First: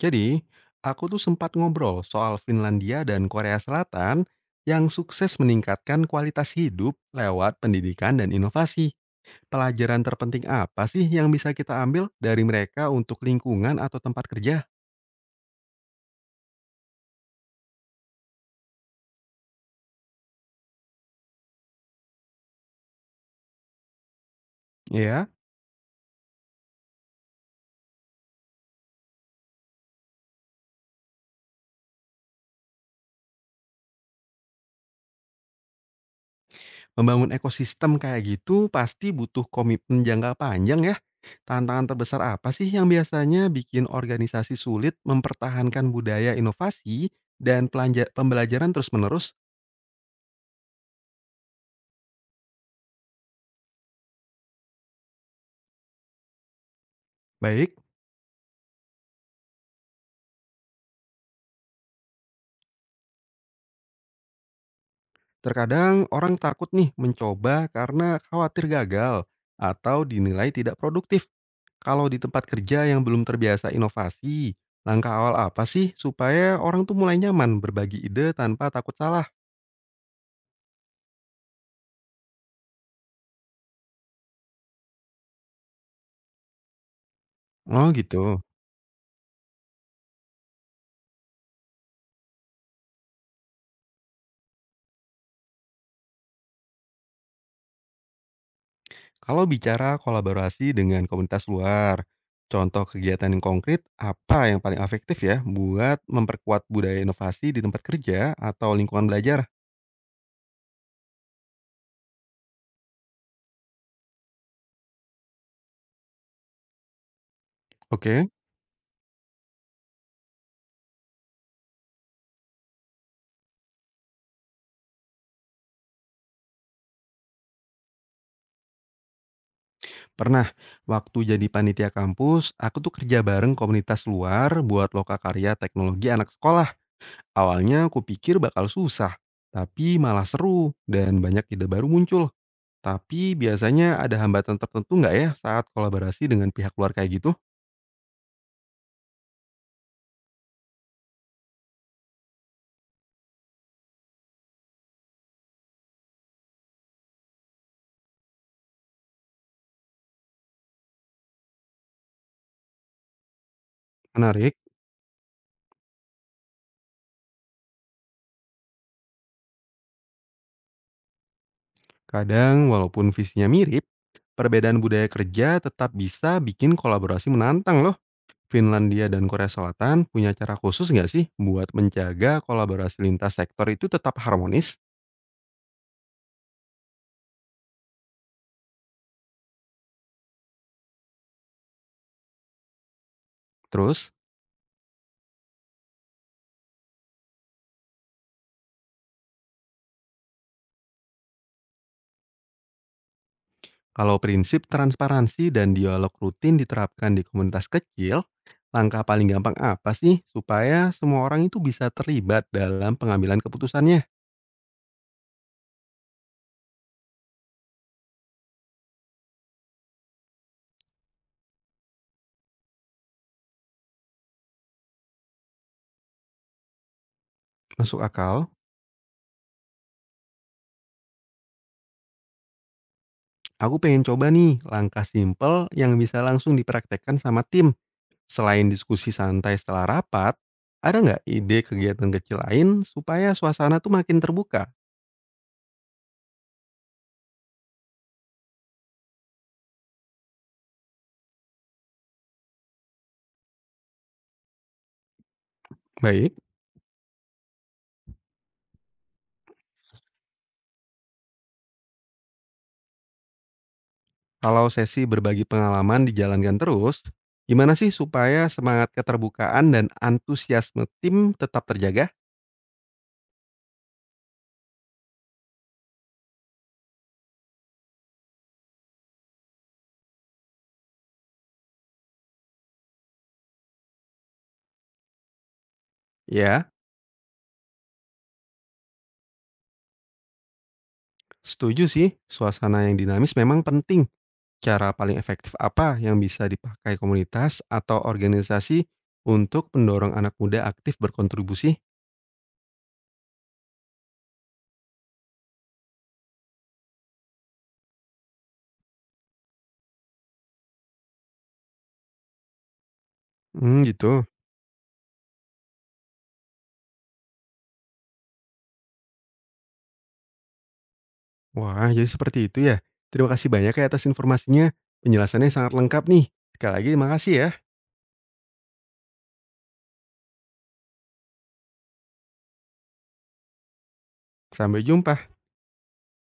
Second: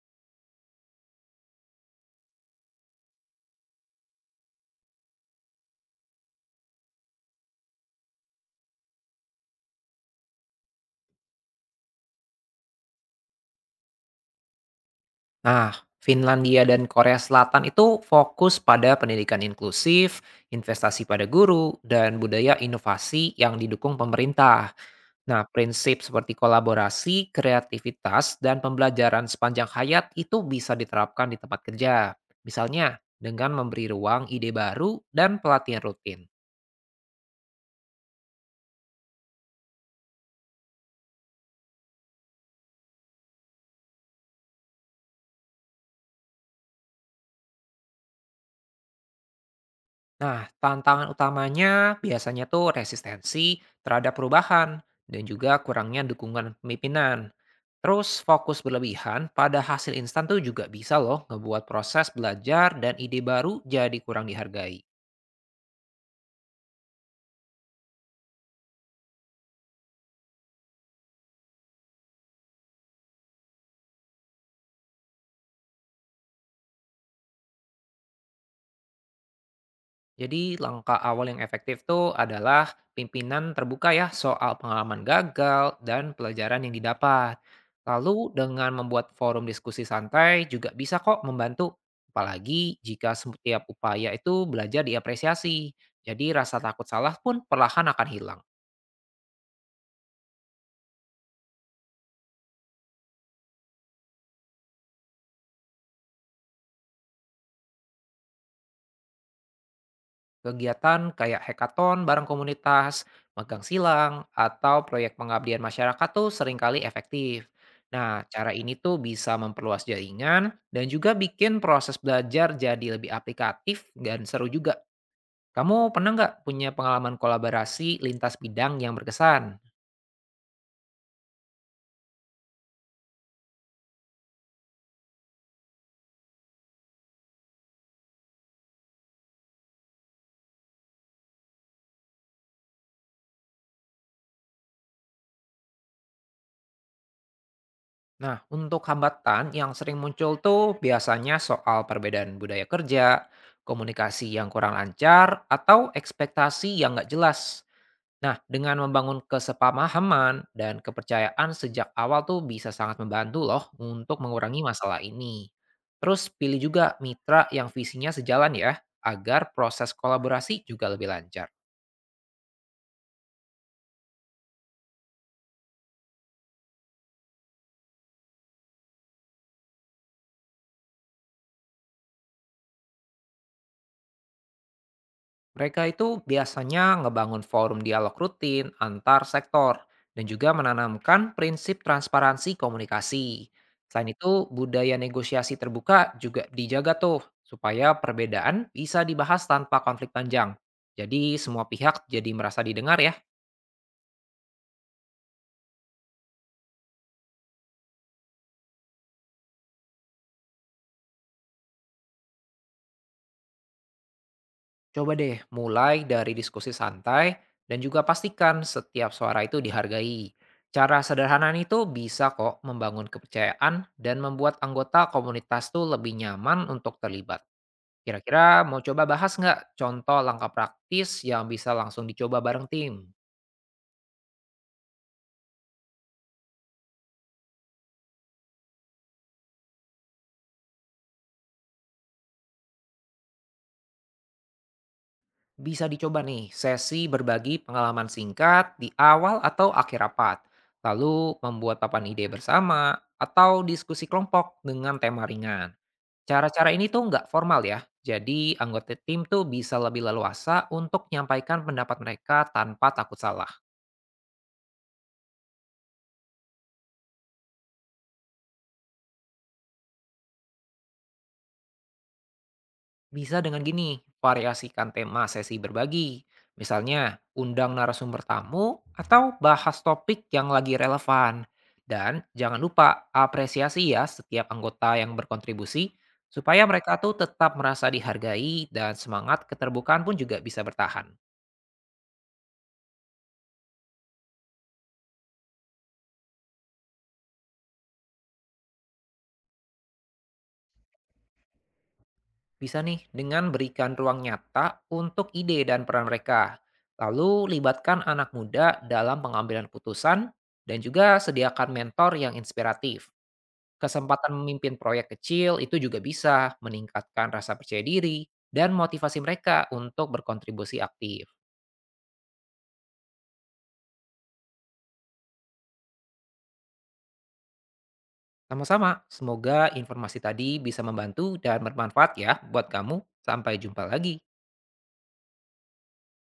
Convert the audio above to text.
Jadi, aku tuh sempat ngobrol soal Finlandia dan Korea Selatan yang sukses meningkatkan kualitas hidup lewat pendidikan dan inovasi. Pelajaran terpenting apa sih yang bisa kita ambil dari mereka untuk lingkungan atau tempat kerja? Nah, Finlandia dan Korea Selatan itu fokus pada pendidikan inklusif, investasi pada guru, dan budaya inovasi yang didukung pemerintah. Ya, Nah, prinsip seperti kolaborasi, kreativitas, dan pembelajaran sepanjang hayat itu bisa diterapkan di tempat kerja. Misalnya, dengan memberi ruang ide baru dan pelatihan rutin. membangun ekosistem kayak gitu pasti butuh komitmen jangka panjang ya. Tantangan terbesar apa sih yang biasanya bikin organisasi sulit mempertahankan budaya inovasi dan pembelajaran terus-menerus? Nah, tantangan utamanya biasanya tuh resistensi terhadap perubahan dan juga kurangnya dukungan pemimpinan. Baik. Terus fokus berlebihan pada hasil instan tuh juga bisa loh ngebuat proses belajar dan ide baru jadi kurang dihargai. Terkadang orang takut nih mencoba karena khawatir gagal atau dinilai tidak produktif. Kalau di tempat kerja yang belum terbiasa inovasi, langkah awal apa sih supaya orang tuh mulai nyaman berbagi ide tanpa takut salah? Jadi langkah awal yang efektif tuh adalah pimpinan terbuka ya soal pengalaman gagal dan pelajaran yang didapat. Oh Lalu gitu. dengan membuat forum diskusi santai juga bisa kok membantu. Apalagi jika setiap upaya itu belajar diapresiasi. Jadi rasa takut salah pun perlahan akan hilang. Kalau bicara kolaborasi dengan komunitas luar, contoh kegiatan yang konkret apa yang paling efektif ya buat memperkuat budaya inovasi di tempat kerja atau lingkungan belajar? Kegiatan kayak hackathon bareng komunitas, magang silang, atau proyek pengabdian masyarakat tuh seringkali efektif. Nah, Oke. cara ini tuh bisa memperluas jaringan dan juga bikin proses belajar jadi lebih aplikatif dan seru juga. Kamu pernah nggak punya pengalaman kolaborasi lintas bidang yang berkesan? Pernah, waktu jadi panitia kampus, aku tuh kerja bareng komunitas luar buat loka karya teknologi anak sekolah. Awalnya aku pikir bakal susah, tapi malah seru dan banyak ide baru muncul. Tapi biasanya ada hambatan tertentu nggak ya saat kolaborasi dengan pihak luar kayak gitu? Nah, untuk hambatan yang sering muncul tuh biasanya soal perbedaan budaya kerja, komunikasi yang kurang lancar, atau ekspektasi yang nggak jelas. Nah, dengan membangun kesepahaman dan kepercayaan sejak awal tuh bisa sangat membantu loh untuk Menarik, mengurangi masalah ini. Terus pilih juga mitra yang visinya sejalan ya, agar proses kolaborasi juga lebih lancar. kadang walaupun visinya mirip, perbedaan budaya kerja tetap bisa bikin kolaborasi menantang loh. Finlandia dan Korea Selatan punya cara khusus nggak sih buat menjaga kolaborasi lintas sektor itu tetap harmonis? Mereka itu biasanya ngebangun forum dialog rutin antar sektor dan juga menanamkan prinsip transparansi komunikasi. Terus, Selain itu, budaya negosiasi terbuka juga dijaga tuh supaya perbedaan bisa dibahas tanpa konflik panjang. Jadi semua pihak jadi merasa didengar ya. kalau prinsip transparansi dan dialog rutin diterapkan di komunitas kecil, langkah paling gampang apa sih supaya semua orang itu bisa terlibat dalam pengambilan keputusannya? Coba deh mulai dari diskusi santai dan juga pastikan setiap suara itu dihargai. Cara sederhana itu bisa kok membangun kepercayaan dan membuat anggota komunitas tuh lebih nyaman untuk terlibat. Masuk akal? Kira-kira mau coba bahas nggak contoh langkah praktis yang bisa langsung dicoba bareng tim? Aku pengen coba nih langkah simple yang bisa langsung dipraktekkan sama tim. Selain diskusi santai setelah rapat, ada nggak ide kegiatan kecil lain supaya suasana tuh makin terbuka? Bisa dicoba nih sesi berbagi pengalaman singkat di awal atau akhir rapat, lalu membuat papan ide bersama atau diskusi kelompok dengan tema ringan. Baik. Cara-cara ini tuh nggak formal ya, jadi anggota tim tuh bisa lebih leluasa untuk menyampaikan pendapat mereka tanpa takut salah. Kalau sesi berbagi pengalaman dijalankan terus, gimana sih supaya semangat keterbukaan dan antusiasme tim tetap terjaga? Bisa dengan gini, variasikan tema sesi berbagi. Misalnya, undang narasumber tamu atau bahas topik yang lagi relevan. Dan jangan lupa apresiasi ya setiap anggota yang berkontribusi, supaya Ya, mereka tuh tetap merasa dihargai dan semangat keterbukaan pun juga bisa bertahan. setuju sih, suasana yang dinamis memang penting. Cara paling efektif apa yang bisa dipakai komunitas atau organisasi untuk mendorong anak muda aktif berkontribusi? Bisa nih dengan berikan ruang nyata untuk ide dan peran mereka. Lalu libatkan anak muda dalam pengambilan putusan dan juga sediakan mentor yang inspiratif. Hmm, gitu. Kesempatan memimpin proyek kecil itu juga bisa meningkatkan rasa percaya diri dan motivasi mereka untuk berkontribusi aktif. Wah, jadi seperti itu ya. Terima kasih banyak ya atas informasinya. Penjelasannya sangat lengkap nih. Sekali lagi, makasih ya. Sama-sama, semoga informasi tadi bisa membantu dan bermanfaat ya buat kamu. Sampai jumpa lagi. Sampai jumpa.